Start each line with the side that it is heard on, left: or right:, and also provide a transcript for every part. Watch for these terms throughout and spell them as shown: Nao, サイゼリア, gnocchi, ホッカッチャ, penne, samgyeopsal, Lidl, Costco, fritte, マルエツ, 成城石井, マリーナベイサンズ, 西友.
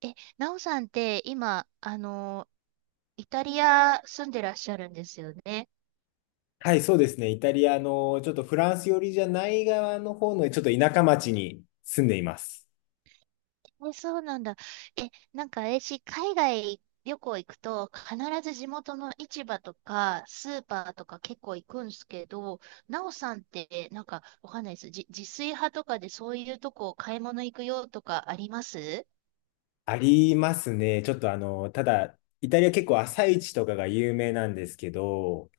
right: え、なおさんって今、イタリア住んでらっしゃるんですよね。
left: はい、そうですね。イタリアの、ちょっとフランス寄りじゃない側の方の、ちょっと田舎町に住んでいます。
right: え、そうなんだ。え、なんか私、海外旅行行くと、必ず地元の市場とか、スーパーとか結構行くんですけど、なおさんって、なんか、わかんないです。自炊派とかでそういうとこ買い物行くよとかあります？
left: ありますね。ちょっとただ、イタリア結構朝市とかが有名なんですけど、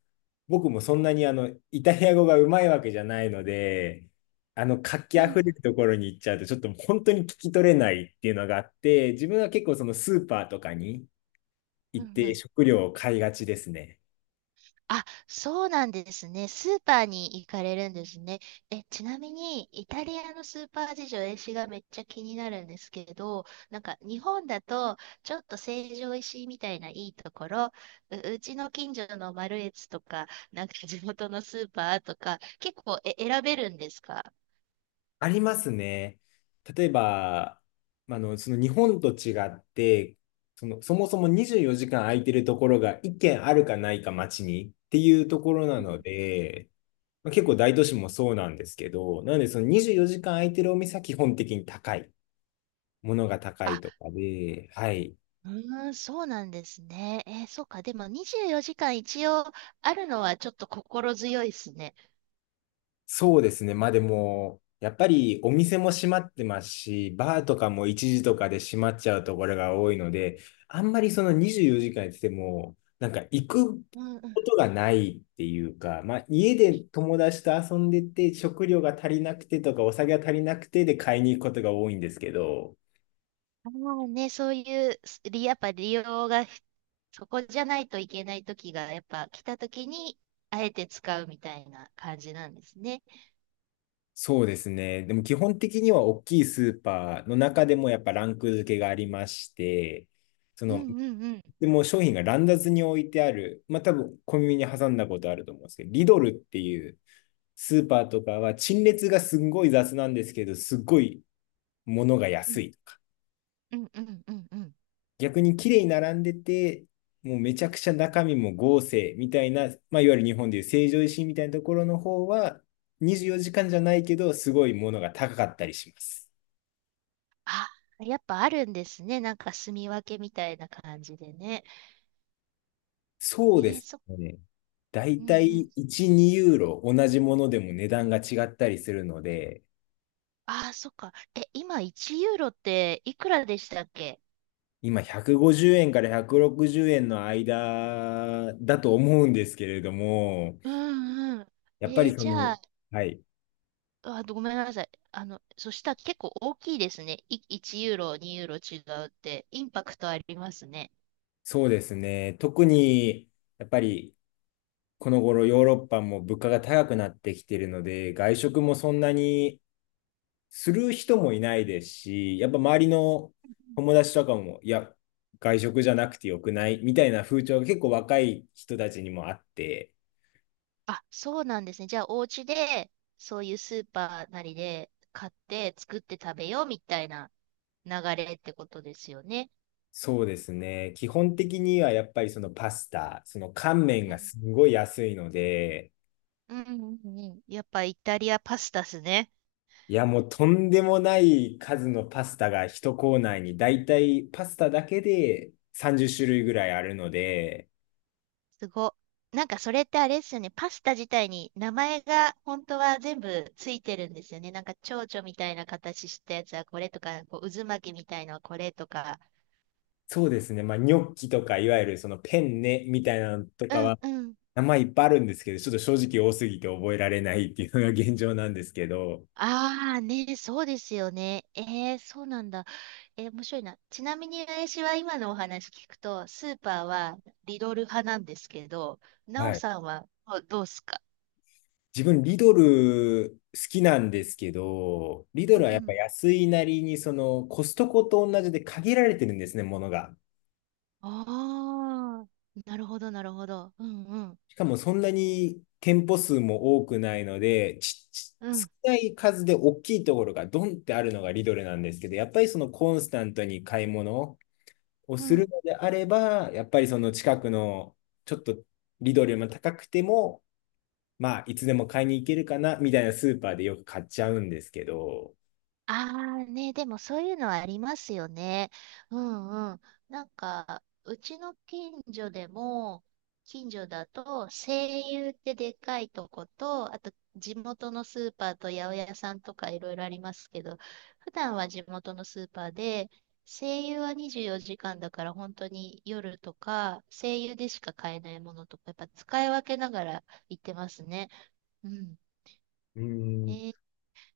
left: 僕もそんなにイタリア語がうまいわけじゃないので、活気
right: う
left: あふれ
right: ん、
left: るところに行っちゃうと、ちょっと本当に聞き取れないっていうのがあって、自分は結構そのスーパーとかに
right: う
left: 行っ
right: ん、う
left: て
right: ん。
left: 食料を買いがちですね。
right: あ、そうなんですね。スーパーに行かれるんですね。え、ちなみに、イタリアのスーパー事情、私がめっちゃ気になるんですけど、なんか日本だと、ちょっと成城石井みたいないいところ、うちの近所のマルエツとか、なんか地元のスーパーとか、結構選べるんですか？
left: ありますね。例えば、その日本と違って、そもそも24時間空いてるところが1軒あるかないか街にっていうところな
right: うん。
left: ので、まあ、結構大都市もそうなんですけど、なのでその24時間空いてるお店は基本的にものが高い
right: あ、
left: とかで、はい。
right: うーん、そうなんですね。そうか。でも24時間一応あるのはちょっと心強いですね。
left: そうですね。まあでも、やっぱりお店も閉まってますし、バーとかも一時とかで閉まっちゃうところが多いので、あんまりその24時間やってても、なんか行く
right: う
left: こ
right: ん。
left: とがないっていうか、まあ家で友達と遊んでて、食料が足りなくてとか、お酒が足りなくてで買いに行くことが多いんですけど、
right: ああね、そういう、すりやっぱ利用がそこじゃないといけない時が、やっぱ来た時に、あえて使うみたいな感じなんですね。
left: そうですね。でも基本的には大きいスーパーの中でもやっぱランク付けがありまして、そ
right: うん
left: の
right: うんうん。
left: でもう商品が乱雑に置いてある、まあ多分コンビニに挟んだことあると思うんですけど、リドルっていうスーパーとかは陳列がすごい雑なんですけど、すごい物が
right: う
left: 安
right: ん
left: いとか。
right: うんうんうんうん。
left: 逆に綺麗に並んでて、もうめちゃくちゃ中身も豪勢みたいな、まあ、いわゆる日本でいう成城石井みたいなところの方は、24時間じかんじゃないけど、すごいものが高かったりします。
right: あ、やっぱあるんですね。なんか住み分けみたいな感じでね。
left: そ
right: え
left: うで
right: ー、
left: す
right: そ、
left: ね。だ
right: う
left: い
right: んう
left: たい
right: ん。
left: 1、2ユーロ同じものでも値段が違ったりするので、
right: ああ、そっか。え、今1ユーロっていくらでしたっけ？
left: 今150円から160円の間だと思うんですけれども、
right: うんうん。
left: やっぱりそ
right: じ
left: の、
right: ゃあ、
left: はい、
right: あ、ごめんなさい。そしたら結構大きいですね。1ユーロ、2ユーロ違うって、インパクトありますね。
left: そうですね。特に、やっぱりこの頃ヨーロッパも物価が高くなってきているので、外食もそんなにする人もいないですし、やっぱ周りの友達とかも、いや、外食じゃなくてよくないみたいな風潮が結構若い人たちにもあって、
right: あ、そうなんですね。じゃあ、お家で、そういうスーパーなりで買って作って食べようみたいな流れってことですよね。
left: そうですね。基本的にはやっぱりそのパスタ、その乾麺
right: う
left: が
right: ん。
left: すごい安いので、
right: うんうんうんうん。やっぱイタリアパスタっすね。
left: いやもうとんでもない数のパスタが一コーナーにだいたいパスタだけで30種類ぐらいあるので、
right: すご。なんかそれってあれですよね。パスタ自体に名前が本当は全部ついてるんですよね。なんか蝶々みたいな形したやつはこれとか、こう渦巻きみたいのはこれとか。
left: そうですね。まあニョッキとかいわゆるそのペンネみたいなのと
right: う
left: か
right: ん
left: は
right: うん。
left: 名前いっぱいあるんですけど、ちょっと正直多すぎて覚えられないっていうのが現状なんですけど、
right: ああね、そうですよね。そうなんだ。面白いな。ちなみに私は今のお話聞くと、スーパーはリドル派なんですけど、ナオ
left: はい。
right: さんはどうっすか？
left: 自分、リドル好きなんですけど、リド
right: う
left: ルはやっぱ
right: ん。
left: 安いなりに、そのコストコと同じで限られてるんですね、ものが。
right: ああ、なるほど、なるほど。うんうん。
left: しかもそんなに店舗数も多くないので、
right: う
left: 少
right: ん。
left: ない数で大きいところがドンってあるのがリドルなんですけど、やっぱりそのコンスタントに買い物を
right: う
left: する
right: ん。
left: のであれば、やっぱりその近くのちょっとリドルよりも高くても、まあ、いつでも買いに行けるかな、みたいなスーパーでよく買っちゃうんですけど、
right: ああね、でもそういうのはありますよね。うんうん。なんか、うちの近所でも、近所だと、西友ってでかいとこと、あと地元のスーパーと八百屋さんとかいろいろありますけど、普段は地元のスーパーで、西友は24時間だから本当に夜とか、西友でしか買えないものとか、やっぱ使い分けながら行ってますね。うん。
left: うー
right: え
left: ん
right: ー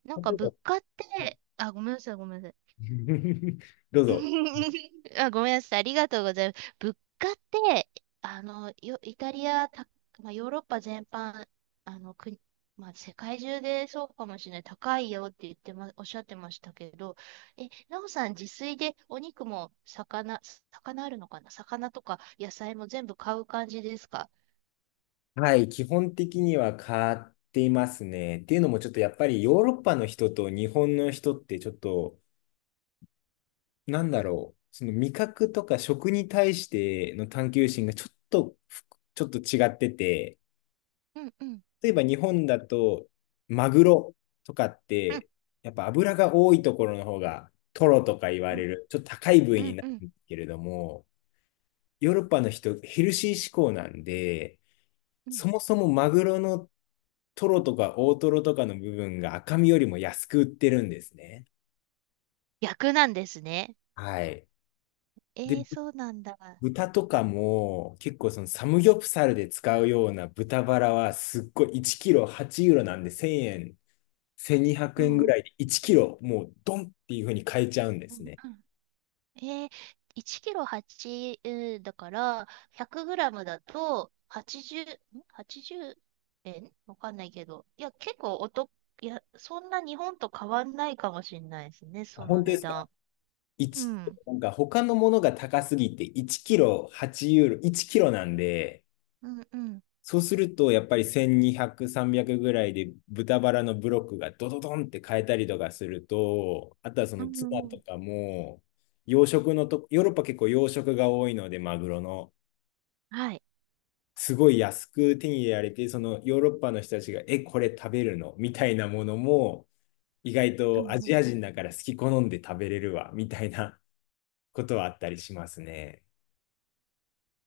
right: なんか
left: 例えば、は
right: 物価っ
left: い。
right: て、あ、ごめんなさい、ごめんなさい。
left: どうぞ。
right: あ、ごめんなさい。ありがとうございます。物価って、イタリア、まあ、ヨーロッパ全般、国、まあ、世界中でそうかもしれない。高いよって言ってま、おっしゃってましたけど、え、なおさん、自炊でお肉も魚、魚あるのかな、魚とか野菜も全部買う感じですか？
left: はい、基本的には買っていますね。っていうのも、ちょっとやっぱりヨーロッパの人と日本の人って、ちょっと、なんだろう、その味覚とか食に対しての探求心がちょっと違ってて、
right: うんうん。
left: 例えば日本だと、マグロとかっ
right: うん
left: て、やっぱ脂が多いところの方が、トロとか言わ
right: う
left: れ
right: ん
left: る、ちょっと高い部位
right: う
left: に
right: ん
left: な
right: うん
left: るんですけれども、ヨーロッパの人、ヘルシー志向なんで、
right: うん。
left: そもそもマグロのトロとか大トロとかの部分が赤身よりも安く売ってるんですね。
right: 逆なんですね。
left: はい。で、
right: そうなんだ。
left: 豚とかも結構そのサムギョプサルで使うような豚バラはすっごい1キロ8ユーロなんで1000円、1200
right: う
left: 円
right: ん
left: ぐ
right: うん。
left: らいで1キロもうドンっていう風に買えちゃうんで
right: う
left: す
right: ん
left: ね。
right: うん。えー、1キロ8、だから、100グラムだと、80、ん ?80 円わかんないけど。いや、結構お得、いや、そんな日本と変わんないかもしれないですね、そ
left: あ、
right: の
left: 本当で
right: 値
left: すか？
right: 段。う
left: 一
right: ん。
left: なんか他のものが高すぎて1キロ8ユーロ、1キロなんで、
right: うんうん。
left: そうすると、やっぱり1200、300ぐらいで豚バラのブロックがドドドンって変えたりとかすると、あとはそ
right: うん
left: のツ
right: う
left: ナ
right: んう
left: と
right: ん。
left: かも、養殖のと、ヨーロッパ結構養殖が多いので、マグロの、
right: はい。
left: すごい安く手に入れられて、そのヨーロッパの人たちが、え、これ食べるのみたいなものも、意外
right: うん
left: とア
right: う
left: ジ
right: ん。
left: ア人だから好き好んで食べれるわ、みたいなことはあったりしますね。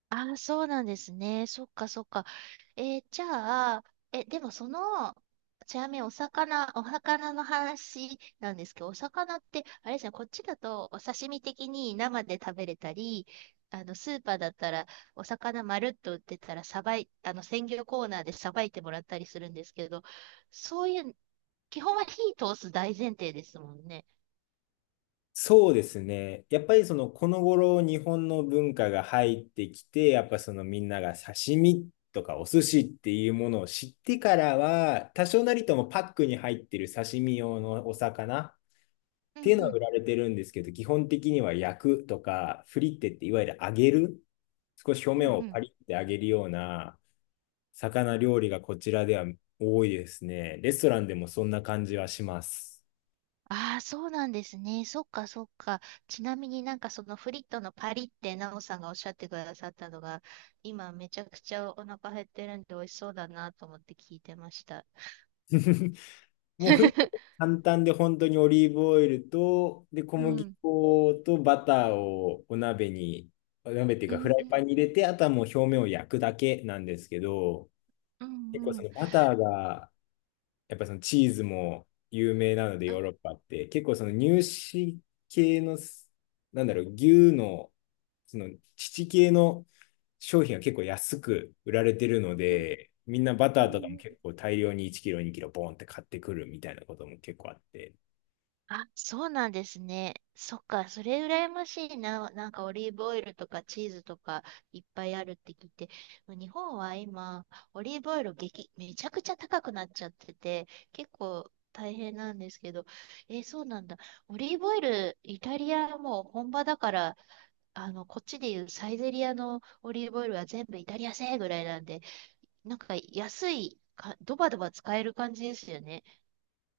right: ああ、そうなんですね。そっかそっか。じゃあ、え、でもその、ちなみにお魚の話なんですけど、お魚って、あれですね、こっちだとお刺身的に生で食べれたり、スーパーだったら、お魚まるっと売ってたら、さばい、あの、鮮魚コーナーでさばいてもらったりするんですけど、そういう、基本は火通す大前提ですもんね。
left: そうですね。やっぱりその、この頃日本の文化が入ってきて、やっぱそのみんなが刺身とかお寿司っていうものを知ってからは、多少なりともパックに入ってる刺身用のお魚っ
right: うん
left: ていうの
right: う
left: は
right: ん
left: 売られてるんですけど、基本的には焼くとか、フリッテっていわゆる揚げる、少し表
right: う
left: 面
right: ん
left: を
right: う
left: パ
right: ん。
left: リッて揚げるような魚料理がこちらでは多いですね。レストランでもそんな感じはします。
right: ああ、そうなんですね。そっか、そっか。ちなみになんかそのフリットのパリってナオさんがおっしゃってくださったのが、今めちゃくちゃお腹減ってるんで美味しそうだなと思って聞いてました。
left: もうフリット 簡単で本当にオリーブオイルと、で、小
right: う
left: 麦
right: ん。
left: 粉とバターをお鍋に、お鍋っていう
right: う
left: かフ
right: ん
left: ラ
right: う
left: イパ
right: ん。
left: ンに入れて、あとはもう表面を焼くだけなんですけど、
right: う
left: 結構
right: んう
left: そ
right: ん。
left: のバターがやっぱそのチーズも有名なので
right: う
left: ヨーロ
right: ん
left: ッパって結構その乳脂系のなんだろう、牛のその乳系の商品は結構安く売られてるの
right: うん。
left: で、みんなバ
right: う
left: ターとか
right: んう
left: も
right: ん。
left: 結構大量に1キロ2キロボンって買ってくるみたいなことも結構あって、
right: あ、そうなんですね。そっか、それ羨ましいな。なんかオリーブオイルとかチーズとかいっぱいあるって聞いて、日本は今、オリーブオイルめちゃくちゃ高くなっちゃってて、結構大変なんですけど、そうなんだ。オリーブオイル、イタリアはもう本場だから、こっちでいうサイゼリアのオリーブオイルは全部イタリア製ぐらいなんで、なんか安いか、ドバドバ使える感じですよね。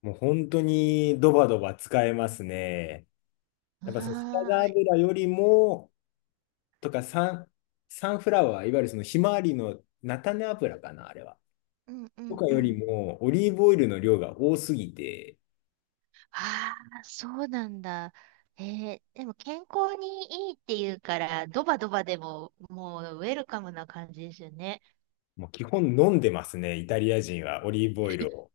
left: もう本当にドバドバ使えますね。やっぱそのサラダ
right: はーい。
left: 油よりもとか、サンフラワーいわゆるそのひまわりの菜種油かなあれは、
right: うんう
left: と
right: ん
left: か
right: う
left: より
right: ん。
left: も、オリーブオイルの量が多すぎて、
right: ああ、そうなんだ。えでも健康にいいっていうから、ドバドバでも、もうウェルカムな感じですよね。
left: もう基本飲んでますね、イタリア人はオリーブオイルを。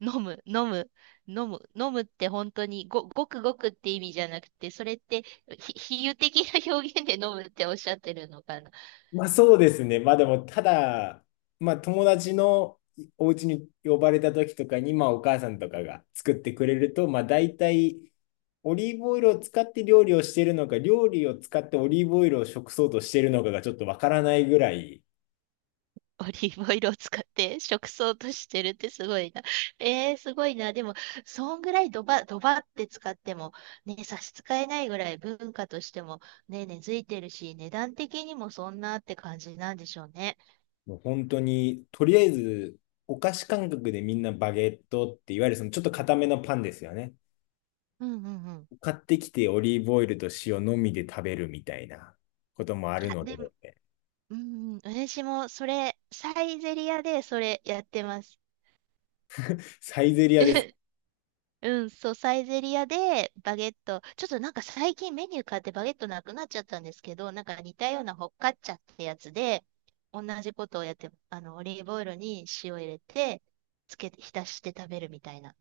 right: 飲む、飲む、飲む、飲むって本当にごくごくって意味じゃなくて、それって比喩的な表現で飲むっておっしゃってるのか？
left: まあそうですね、まあでも、ただ、まあ友達のお家に呼ばれた時とかに、まあお母さんとかが作ってくれると、まあ大体、オリーブオイルを使って料理をしているのか、料理を使ってオリーブオイルを食そうとしているのかがちょっとわからないぐらい、
right: オリーブオイルを使って食草としてるってすごいな。すごいな。でも、そんぐらいドバ、ドバって使っても、ね、差し支えないぐらい文化としても、ね、根付いてるし、値段的にもそんなって感じなんでしょうね。
left: もう本当に、とりあえず、お菓子感覚でみんなバゲットって、いわゆるそのちょっと固めのパンですよね。
right: うんうんうん。
left: 買ってきてオリーブオイルと塩のみで食べるみたいなこともある
right: あ、
left: ので、
right: でも、うんうん、私もそれ、サイゼリヤでそれやってます。
left: サイゼリアで
right: うん、そう、サイゼリアでバゲット、ちょっとなんか最近メニュー変わってバゲットなくなっちゃったんですけど、なんか似たようなホッカッチャってやつで、同じことをやって、オリーブオイルに塩入れて、つけて、浸して食べるみたいな。